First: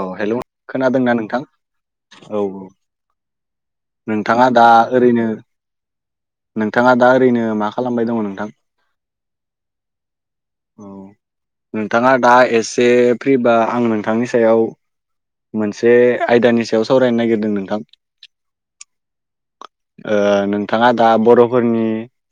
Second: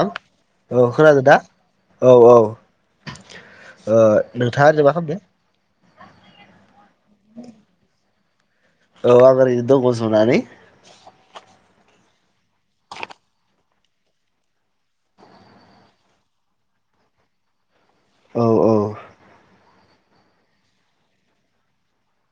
औ हेलौ खोनादोंना खोनादों ना नोंथां औ औ नोंथाङा दा ओरैनो नोंथाङा दा ओरैनो मा खालामबाय दङ नों औ ओरैनो दङ जनानानै। औ नोंथाङा दा एसे फ्रिबा आं नोंथांनि सायाव मोनसे आयदानि सायाव सावरायनो नागिरदों नोंथां। औ औ [inaudible] ओ नोंथाङा दा बर'फोरनि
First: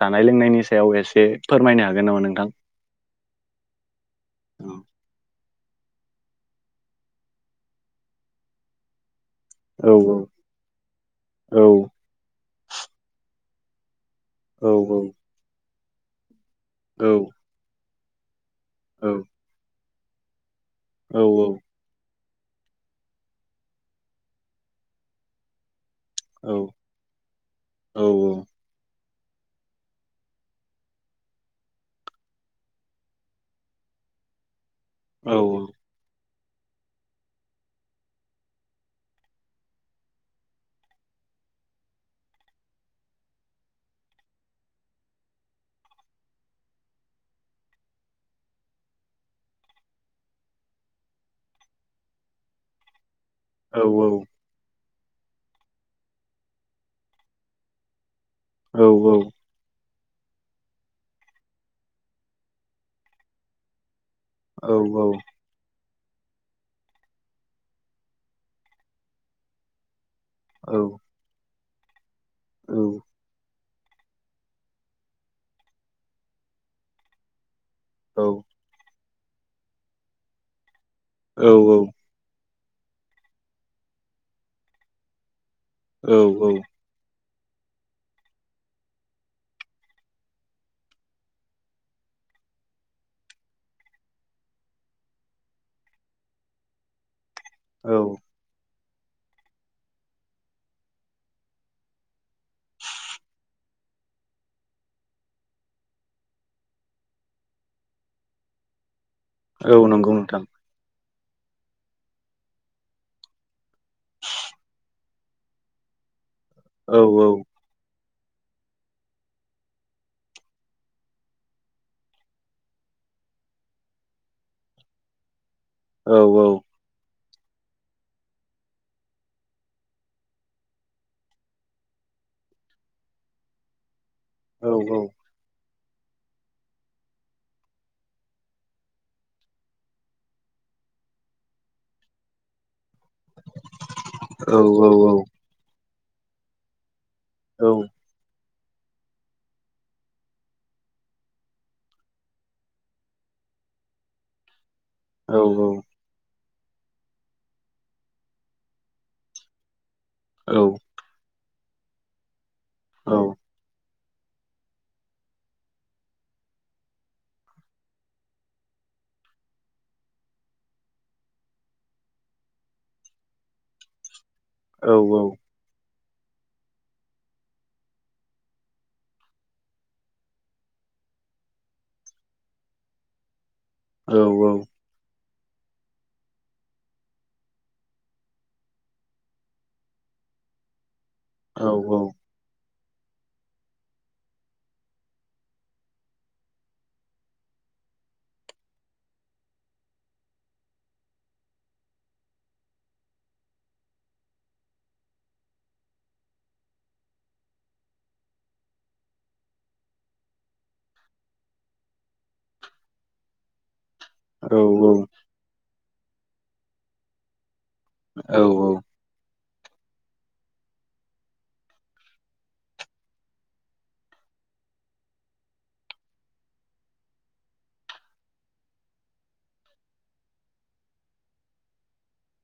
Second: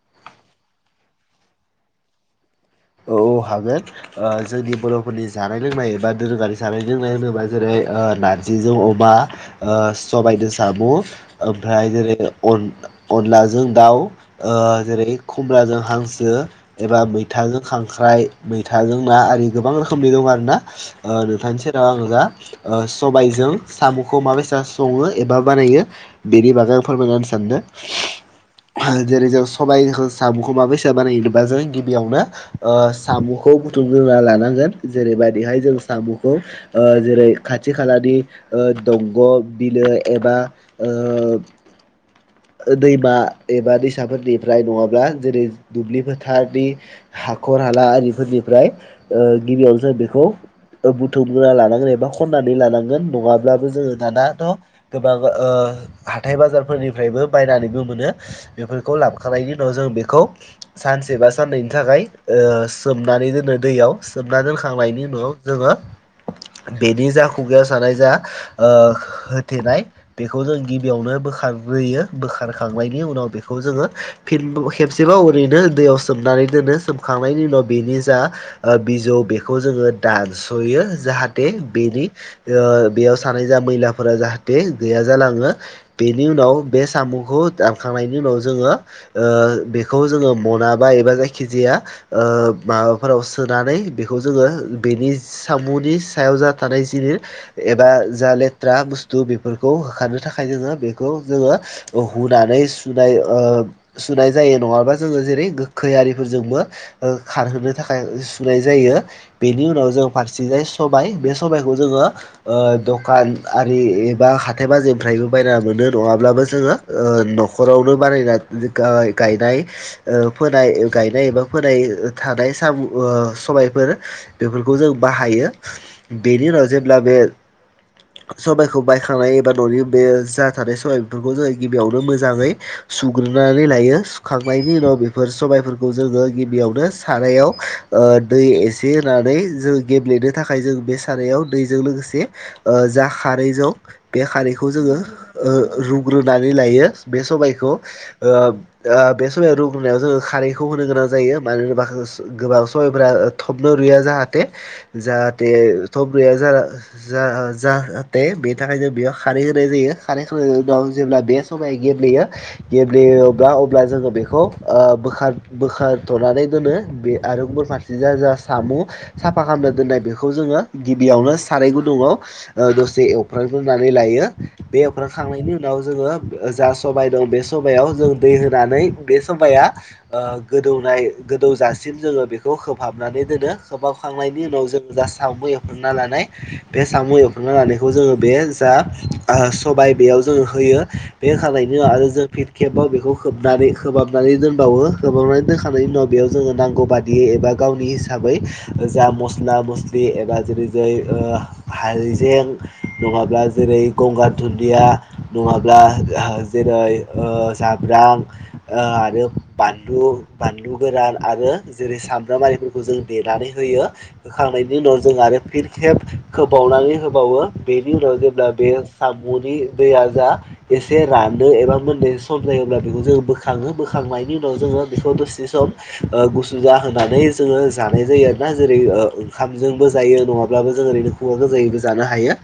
जानाय लोंनायनि सायाव एसे फोरमायनो हागोन नामा नोंथा [unintelligible] औ औ हागोन। ओ जोंनि बर'फोरनि जानाय लोंनाय एबा दोरोङारि जानाय जोंनाय होनोबा जेरै ओ नारजिजों अमा औ ओ सबायदो साम' औ ओमफ्राय जेरै अन-अनलाजों दाउ ओ औ जेरै खुम्राजों हांसो एबा औ मैथाजों खांख्राइ मैथाजों ना आरि गोबां रोखोमनि दं आरो ना ओ औ नोंथांनि सेराव आङो दा ओ सबायजों सामखौ मा बायसा सङो एबा बानायो औ बेनि बागै आं फोरमायना होनो सानदों। जेरै जों सबाइखो सामखौ माबायसा बानायो होनोबा जों गिबियावनो ओ साम'खौ बुथुमग्रोना लानांगोन औ जेरैबायदिहाय जों साम' [unintelligible] ओ जेरै खाथि खालानि ओ दंग' बिलो एबा ओ [inaudible] ओ दैमा एबा दैसाफोरनिफ्राय नङाब्ला जेरै दुब्लि फोथारनि हा खर हाला आरिफोरनिफ्राय ओ गिबियाव जों बेखौ ओ बुथुमग्रोना लानांगोन एबा खन्नानै लानांगोन नङा ब्लाबो औ जोङो दानाथ' गोबां ओ हाथाय बाजार फोरनिफ्रायबो बायनानैबो मोनो। औ बेफोरखौ लाबखानायनि उनाव जों बेखौ सानसे बा साननैनि थाखाय ओ सोमनानै दोनो दैयाव। सोमना औ दोनखांनायनि उनाव जोङो बेनि जा खुगायाव जानाय जा ओ होथेनाय बेखौ जों गिबियावनो बोखारग्रोयो बोखारखांनायनि उनाव बेख खौ जोङो फिन खेबसेबाव ओरैनो दैयाव सोमनानै दोनो। सोमखांनायनि उनाव बिनि जा ओ बिजौ बेखौ जोङो दानस'यो जाहाथे बेनि ओ बेयाव सानाय जा मैलाफोरा जाहाथे गैया जालाङो। औ बेनि औ उनाव बे साम'खौ दानखांनायनि उनाव जोंङो ओ बेखौ जोंङो म'ना बा एबा जायखिजाया ओ माबाफोराव सोनानै बेखौ जोङो बेनि सामुनि सायाव जा थानाय जि इ औ एबा जा लेथ्रा बुस थु बेफोरखौ होखारनो थाखाय जोंङो बेखौ जोंङो ओ हुनानै सुनाय ओ सुनाय जायो नंङाबा जोंङो जेरै गोखै आरिफोरजोंबो ओ खारहोनो थाखाय सुनाय जायो। बेनि औ उनाव जों नंगौ नोंथां फारसेजाय सब बाय बे सबायखौ जोंङो ओ दखान आरि एबा हाथाय बाजिनिफ्रायबो बायना मोनो। नङाब्लाबो जोङो औ ओ औ न'खरावनो बानायना गा गायनाय ओ फोनाय गायनाय एबा फोनाय ओ थानाय सामु ओ सबायफोर बेफोरखौ जों बाहायो। औ बेनि उनाव जेब्ला बे [inaudible] सबाइखौ बायखांनाय एबा न'नि बे जा थानाय सबाय बेफोरखौ जोङो गिबियावनो मोजाङै सु ग्रोनानै लायो। औ सुखांनायनि उनाव बेफोर सबायफोरखौ जोङो गिबियावनो साराव ओ दै एसे होनानै जों गेब्लेनो थाखाय जों बे साराव दैजों लो जे जा खारैजं बे औ खारैखौ औ जोंङो ओ रुग्रोनानै लायो। बे सबायखौ ओ आ बे सबाया रुगुनायाव जोंङो खारैखौ होनो गोनां जायो। मानो होनोबा ओस गोबां समायफ्रा थबनो रुया जाहाथे जाहाथे थब रुया जा जा जाहाथे बेनि थाखाय जों बेयाव खारै होनाय जायो। खारै होखांनायनि उनाव जेब्ला बेस सबाय गेब्लेयो। गेब्लेयोब्ला अब्ला जोङो बेखौ ओ बोखार बोखारथ'नानै दोनो। बे आरो गुबुन फारसे जा जा सामु साफा खालामना दोननाय बेखौ जोंङो गिबियावनो साराय गु दुङाव ओ दसे एफ्रां ग्रोनानै लायो। बे औ एवफ्रां खांनायनि उनाव जोंङो जा सबाय दं बे सबायाव जों दै होनानै बे सबाया ओ गोदौनाय गोदौ जाासिम जोंङो बेखौ खोबहाबनानै दोनो खोबहाबखांनायनि उनाव जों गासै साम' एवखना लानाय बे साम' एवख्रना लानायखौ जो बे जा सबाय बेयाव जों होयो बे होनानायनि आरो जों खेबाव बेखौबनानै खोबाबनानै दोनबावोबाबनानै दोनखांनायनि उनाव बेयाव जोंङो नां नांगौ बादियै एबा गावनि हिसाबै जा मस्ला मस्लि एबा जेरै जाय ओ हायजें नंङाब्ला जेरै गंगार दुन्दिया नंङाब्ला जिरा जाब्रां आरो बानलु बानलु गोरान आरो जेरै सामब्रामारिफोरखौ जों देनानै होयो होखांनायनि उनाव जों आरो फिन खोबावनानै होबावो बेनि उनाव जेब्ला बे साम'नि दैया जा एसे रानो एबा मोनदैसे स जायोब्ला बेखौ जों बोखाङो बोखांनायनि उनाव जों बेखौ दसे सम गु सु जाहोनानै जोंङो जानाय जायो आरोना जेरै ओंखामजोंबो जायो नङाब्लाबो जों ओरैनो ओरैनोबो जानो हायो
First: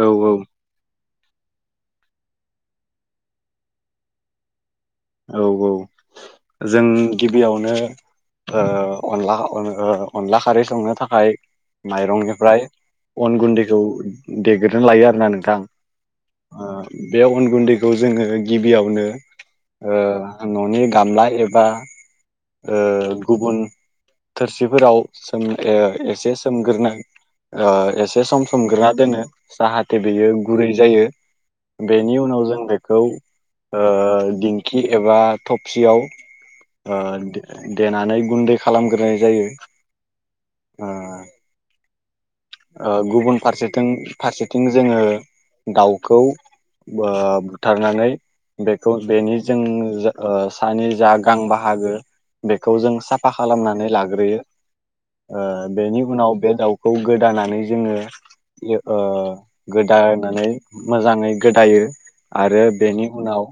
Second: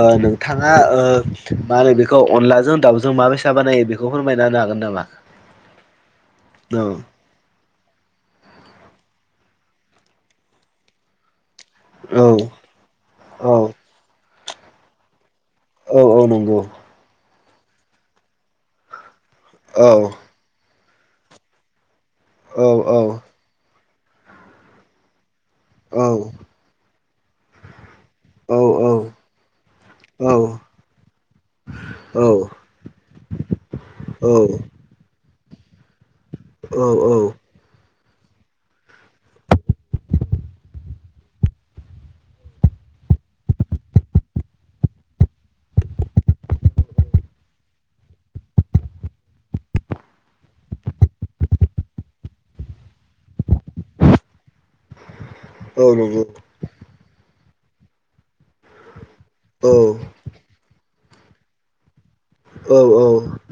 औ नोंथांङा ओ मा होनो बेखौ अनलाजों दाउजों माबोरै स बानायो बेखौ फोरमायनाो हागोन नामा? औ औ औ जों गिबियावनो अनला अनला खारै संनो थाखाय औ माइरंनिफ्राय अन औ गुन्दैखौ देग्रनानै लायो आरोना नों थां औ औ नंगौ बे अन गुन्दैखौ जोंङो गिबियावनो औ न'नि गामला एबा औ औ गुबुन थोरसिफोराव एसे औ सोमगोरोनो ए एसे सम समग्रोना दोनो जाहाथे बेयो औ गुरै जायो। बेनि उनाव जों औ बेखौ औ गिबि उवाल थबसियाव औ ओ देना गुन्दै खालामग्रोनाय जायो। ओ गुबुन फारसेथिं फारसेथिं जोंङो दाउखौ ओ बुथारनानै बेखौ बेनि जों सानि जा गां बाहागो बेखौ जों साफा खालामनानै लाग्रोयो। औ बेनि नंगौ उनाव बे दाउखौ गोदानानै जोङो ओ एल ओ औ गोदानानै मोजाङै गोदायो। आरो बेनि औ उनाव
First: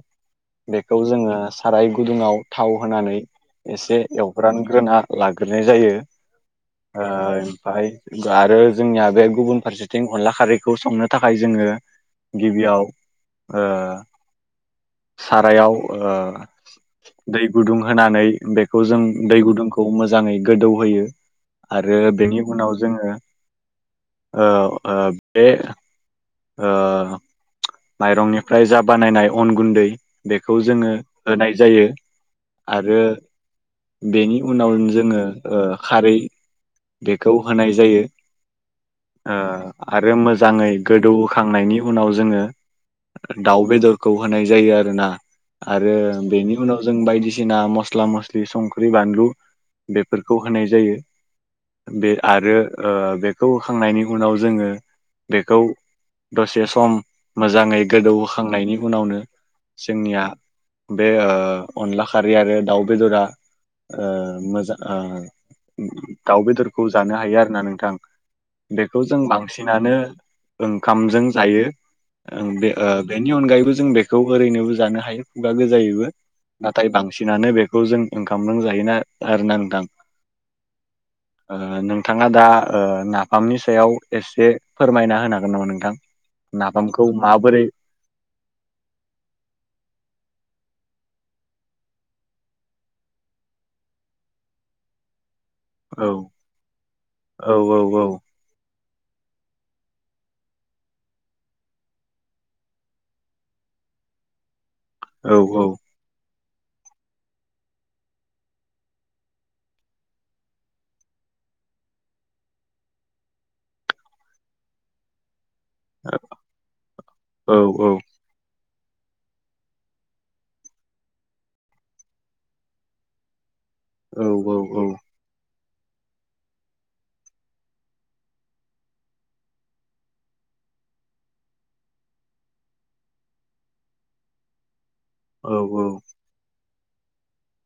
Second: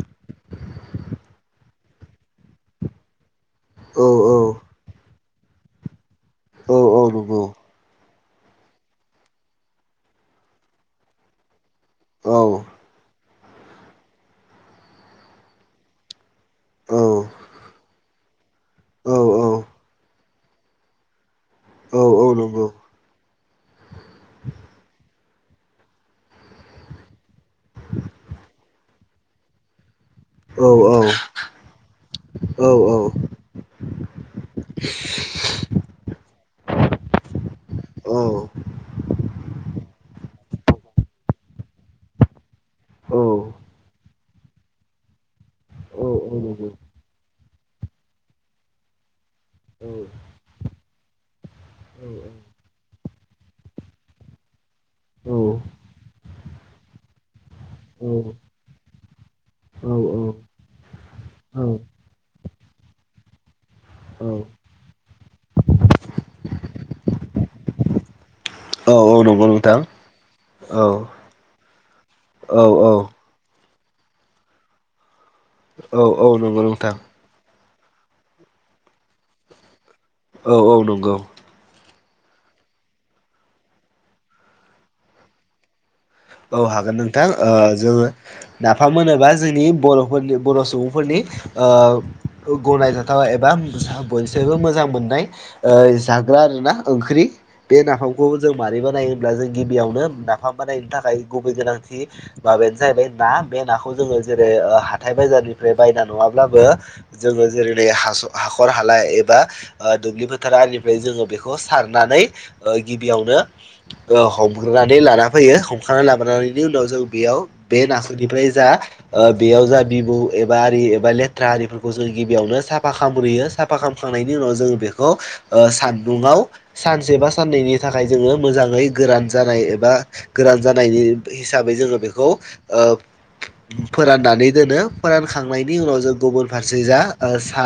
बेखौ जोङो साराय गुदुङाव थाव होनानै एसे औ एवग्रानग्रोना लाग्रोनाय जायो। ओ औ नंगौ ओमफ्राय आरो जोंनिया बे गुबुन फारसेथिं अनला खारैखौ संनो थाखाय जोङो औ गिबियाव ओ सारायाव ओ औ दै गुदुं होनानै बेखौ जों औ नंगौ औ दै औ गुदुंखौ मोजाङै गोदौ होयो आरो बेनि नंगौ उनाव औ आ आ बे ओ माइरंनिफ्राय जा बानायनाय अन गुनदै बेखौ औ जोङो होनाय जायो आरो। बेनि उनाव जोङो खारै बेखौ होनाय जायो आ आरो मोजाङै गोदौ बोखांनायनि उनाव जोङो दाउ बेदरखौ होनाय जायो आरोना। आरो बेनि उनाव जों बायदिसिना मस्ला मस्लि संख्रि बानलु बेफोरखौ होनाय जायो। बे आरो ओ बेखौ होखांनायनि उनाव जोङो बेखौ औ दसे सम मोजाङै गोदौहोखांनायनि उनावनो जोंनिया बे अनला खारै आरो दाउ बेदरा आ मोजां आ दाउ बेदरखौ नो हायो आरोना नोंथां बेखौ जों नंगौ नोंथां बांसिनानो औ ओंखामजों जायो। औ बे ओ औ बेनि अनगायै आगायैबो जों बेखौ ओरैनोबो जानो हायो। खुगा औ गोजायैबो औ नंगौ नाथाय नोंथां बांसिनानो बे खौ जों ओंखामजों जायोना आरोना नोंथां। औ औ नंगौ ओ नोंथाङा दा नाफामनि सायाव एसे फोरमायना होनो हागोन नामा नोंथां? औ हागोन नाफामखौ नोंथां ओ माबोरै जोङो नाफाम मोनोबा जोंनि बर'फोरनि बर' सुबुं फोरनि ओ गनायजाथाव एबा बयनिसायबो मोजां मोननाय औ जाग्रा आरोना ओंख्रि औ औ बे औ नाफामखौ जों मारैबा नायोब्ला जों गिबियावनो नाफाम बानायनो थाखाय गुबै गोनांथि माबायानो जाहैबाय ना बे नाखौ जोङो जेरै हाथाइ औ बाजारनिफ्राय बायना नङाबा ब्लाबो जोङो जेरै हाखर हाला एबा दुब्लि फोथार आरि फोरनिफ्राय जोङो बेखौ सारनानै गिबियावनो हमग्रोनानै लाना फैयो। खनानै लाबोनायनि उनाव जों बेयाव औ बे औ नाखोनिफ्राय जा बेयाव जा बिबु एबा आरि एबा लेथ्रा आरिफोरखौ जों गिबियावनो साफा खामग्रोयो साफा फा खालामखांनायनि उनाव औ जोङो बेखौ सानदुङाव सानसे बा साननैनि थाखाय जोङो मोजाङै गोरान जानाय एबा गोरान जानायनि हिसाबै जोङो बेखौ फोराननानै दोनो। फोरानखांनायनि औ उनाव जों गुबुन फारसे जा सा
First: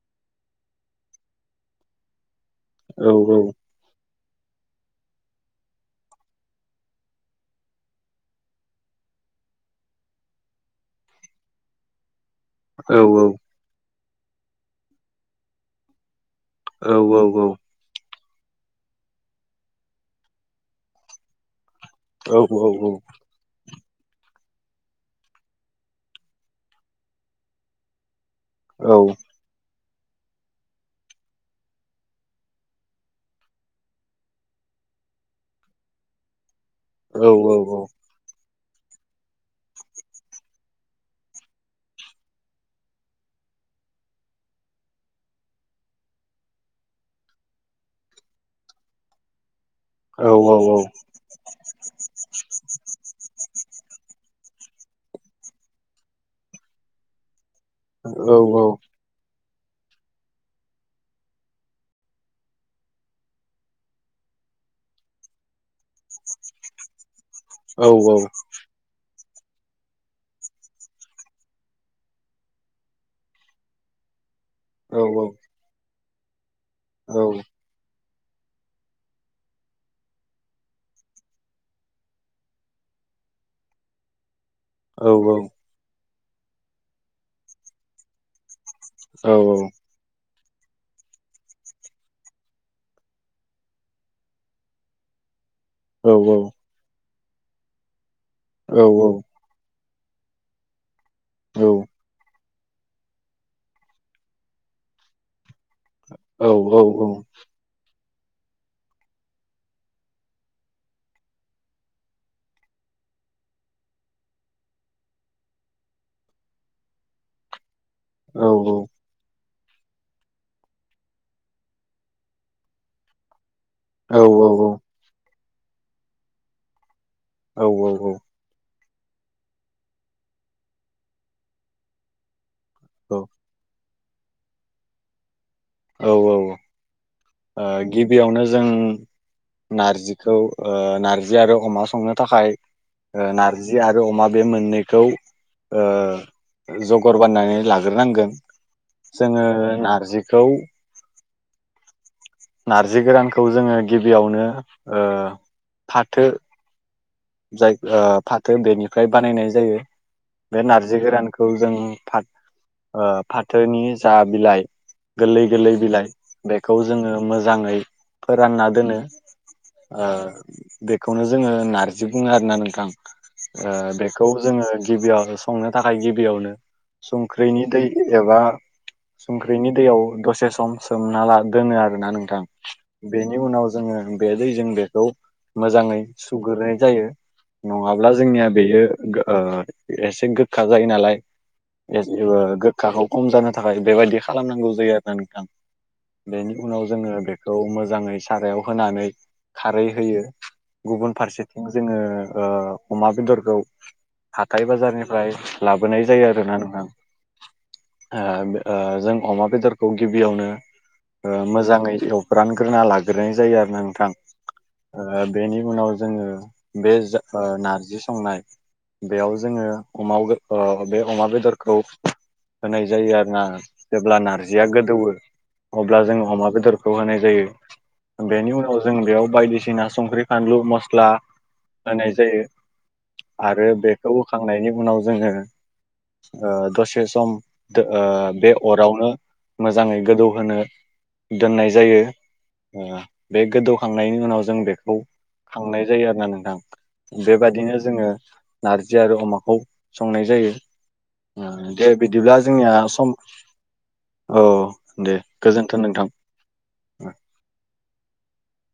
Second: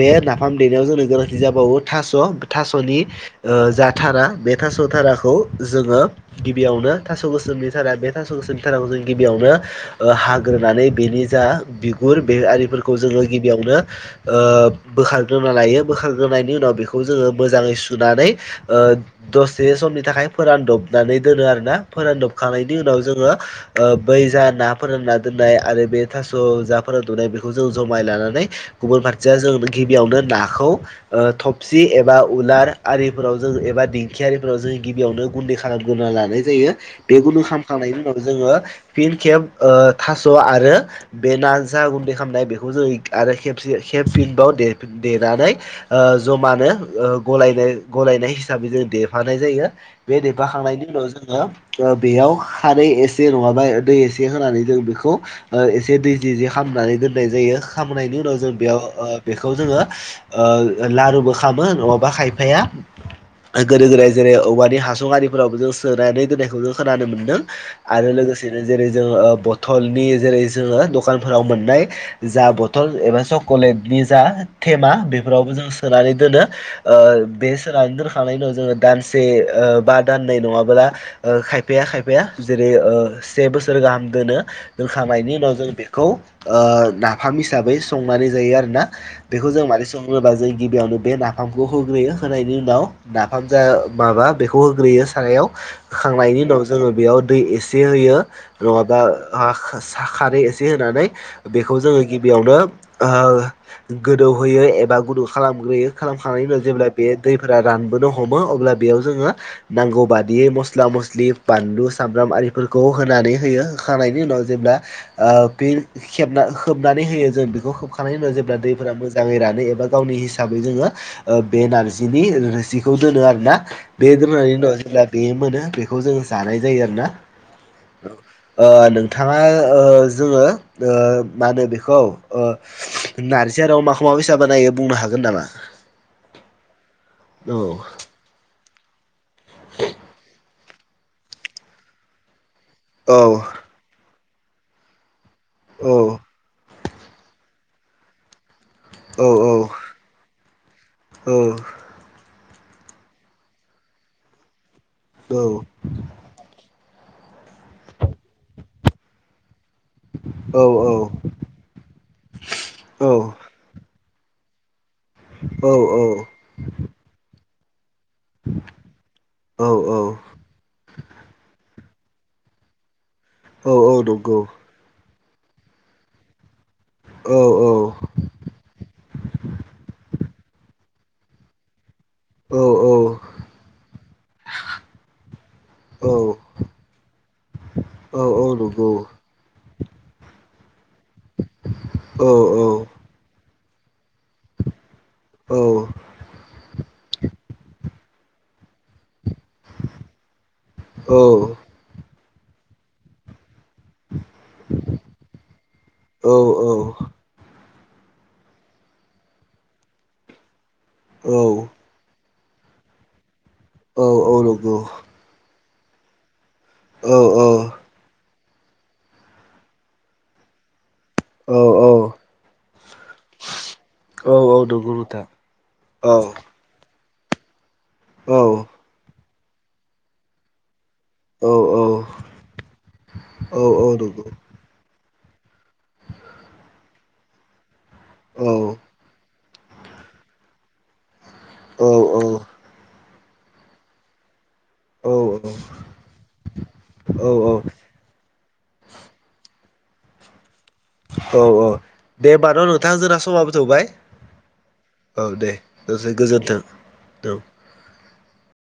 बे नाफाम देनायाव जोंनो गोनांथि जाबावो थास' थास'नि औ औ औ जा थारा बे थास' थाराखौ जोङो गिबियावनो थास' गोसोमनि थारा बे थास' गोसोमनि थाराखौ जों गिबियावनो हाग्रोनानै बेनि जा बिगुर बे औ आरिफोरखौ जोङो गिबियावनो ओ बोखारग्रोना लायो बोखार रोंनायनि उनाव बेखौ जोङो मोजाङै सुनानै ओ दसे समनि थाखाय फोरानदब नानै दोनो आरोना फोरानदबखांनायनि उनाव जोङो बै जा ना फोरना दोननाय आरो बे थास' जा फोर उन्दुनाय बेखौ जों जमाय लानानै [unintelligible] गिबियावनो नाखौ ओ थबसि एबा उलार आरिफोराव जों एबा दिंखि आरिफोराव जों गिबियावनो गुन्दै खालामग्रोना लानाय जायो बे गुन्दै खालामखांनायनि उनाव जोङो फिन खेब ओ थास' आरो बे ना जा गुन्दै खालामनाय बेखौ जों आरो खेबसे खेबफिन बाव देनानै ओ जमानो ग गलायनाय हिसाबै जों देफानाय जायो। बे देफाखांनायनि उनाव जोङो बेयाव खारै एसे नङाबा दै एसे होनानै जों बेखौ एसे दै जि जे खालामामनानै दोननाय जायो। खामनायनि उनाव जों बेयाव बेखौ जोङो ओ लारुबो खामो नङाबा खायफाया गोदो गोदाय जेरै औवानि हासुं आरि फोरावबो जों सोनानै दोननायखौ जों खोनानो मोन्दों आरो लोगोसेनो जेरै जों बथलनि जेरै जोङो दखानफोराव मोननाय जा बथल एबा चक'लेटनि जा थेमा बेफोरावबो जों सोनानै दोनो ओ बे सोनानै दोन खांनायनि उनाव जोङो दानसे बा दाननै नङाब्ला खायफाया खायफाया जेरै से बोसोर गाहाम दोनो। दोनखांनायनि उनाव जों बेखौ नाफाम हिसाबै संनानै जायो आरोना। बेखौ जों माने सङोबा जों गिबियावनो बे नाफामखौ होग्रोयो होनायनि उनाव नाफाम जा माबा बेखौ होग्रोयो सारायाव होखांनायनि उनाव जोङो बेयाव दै एसे होयो नङाबा खारै एसे होनानै बेखौ जोङो गिबियावनो ओ गोदौ होयो एबा गुदुं खालामो। ग्रोयो खालामखांनायनि उनाव जेब्ला बे दैफोरा रानबोनो हमो अब्ला बेयाव जोङो नांगौ बादियै मस्ला मस्लि बानलु सामब्राम आरिफोरखौ होनानै होयो होखांनायनि उनाव जेब्ला ओ फिन खेबना- खोबनानै होयो जों बेखौ खोबखांनायनि उनाव जेब्ला दैफोरा मोजाङै रा नो एबा गावनि हिसाबै जोङो ओ बे नारजिनि रोसिखौ दोनो आरोना बे औ औ दोननायनि औ उनाव जेब्ला बे मोनो बेखौ जों जानाय जायो आरोना औ औ ओ नों नोंथाङा ओ जोङो ओ मा होनो बेखौ नारजि आरो अमाखौ मा बायसा बानायो बुंनो हागोन नामा? औ औ ओ औ गिबियावनो जों नारजिखौ ओ नार्जि आरो अमा संनो थाखाय औ नारजि आरो अमा बे मोननैखौ ओ औ जगार बानायनानै लाग्रोनांगोन औ जोङो नारजिखौ औ नारजि गोरानखौ जोङो गिबियावनो ओ औ फाथो जाय ओ फाथो बेनिफ्राय बानायनाय जायो औ बे औ नारजि गोरानखौ जों फाथ ओ फाथोनि जा बिलाइ गोरलै गोरलै बिलाइ बेखौ जोङो मोजाङै फोरानना दोनो औ ओ बेखौनो जोङो नार जि बुङो आरोना नोंथां ओ औ औ बेखौ नंगौ जोङो गिबियाव संनो थाखाय गिबियावनो औ संख्रिनि दै औ एबा संख्रिनि दैयाव दसे सम सोमना ला दोनो आरो आरो नोंथां औ औ बेनि उनाव जोङो बे दैजों बेखौ मोजाङै औ सुग्रोनाय जायो नङाब्ला औ औ जोंनिया बेयो नंगौ एसे गोखा जायो नालाय औ ओ गोखाखौ खम जानो थाखाय बेबादि खालामनांगौ जायो आरो ना नोंथां औ बेनि उनाव जोङो बेखौ मोजाङै सारायाव होनानै खारै होयो गुबुन फारसे ओ ओ अमा बेदरखौ हाथाय बाजारनिफ्राय लाबोनाय जायो औ आरोना नोंथां ओ ओ जों अमा बेदरखौ गिबियावनो ओ मोजाङै एव फोरानग्रोना लाग्रोनाय जायो आरो ना नंगौ औ नोंथां ओ बेनि उनाव जोङो बे जा ओ नारजि संनाय बेयाव जोङो अमावस ओ बे अमा औ बेदरखौ होनाय जायो आरो ना जेब्ला औ नारजिया नंगौ गोदौवो नोंथां अब्ला औ जों अमा बेदर खौ होनाय जायो औ बेनि उनाव जों बेयाव बायदिसिना संख्रि फानलु मस्ला औ औ होनाय जायो नंगौ औ आरो बेखौ होखांनायनि उनाव जोङो ओ दसे सम ओ बे अरावनो मोजाङै गोदौहोनो दोननाय जायो बे गोदौखांनायनि उनाव जों बेखौ औ औ खांनाय जायो आरो ना नों थां बेबादिनो जोङो नारजि आरो अमाखौ संनाय जायो दे बिदिब्ला होमबा न' जोंनिया नोंथां सम जोंना समाबो थौबाय औ दे औ गोजोन्थों नोंथां दसे गोजोन्थों औ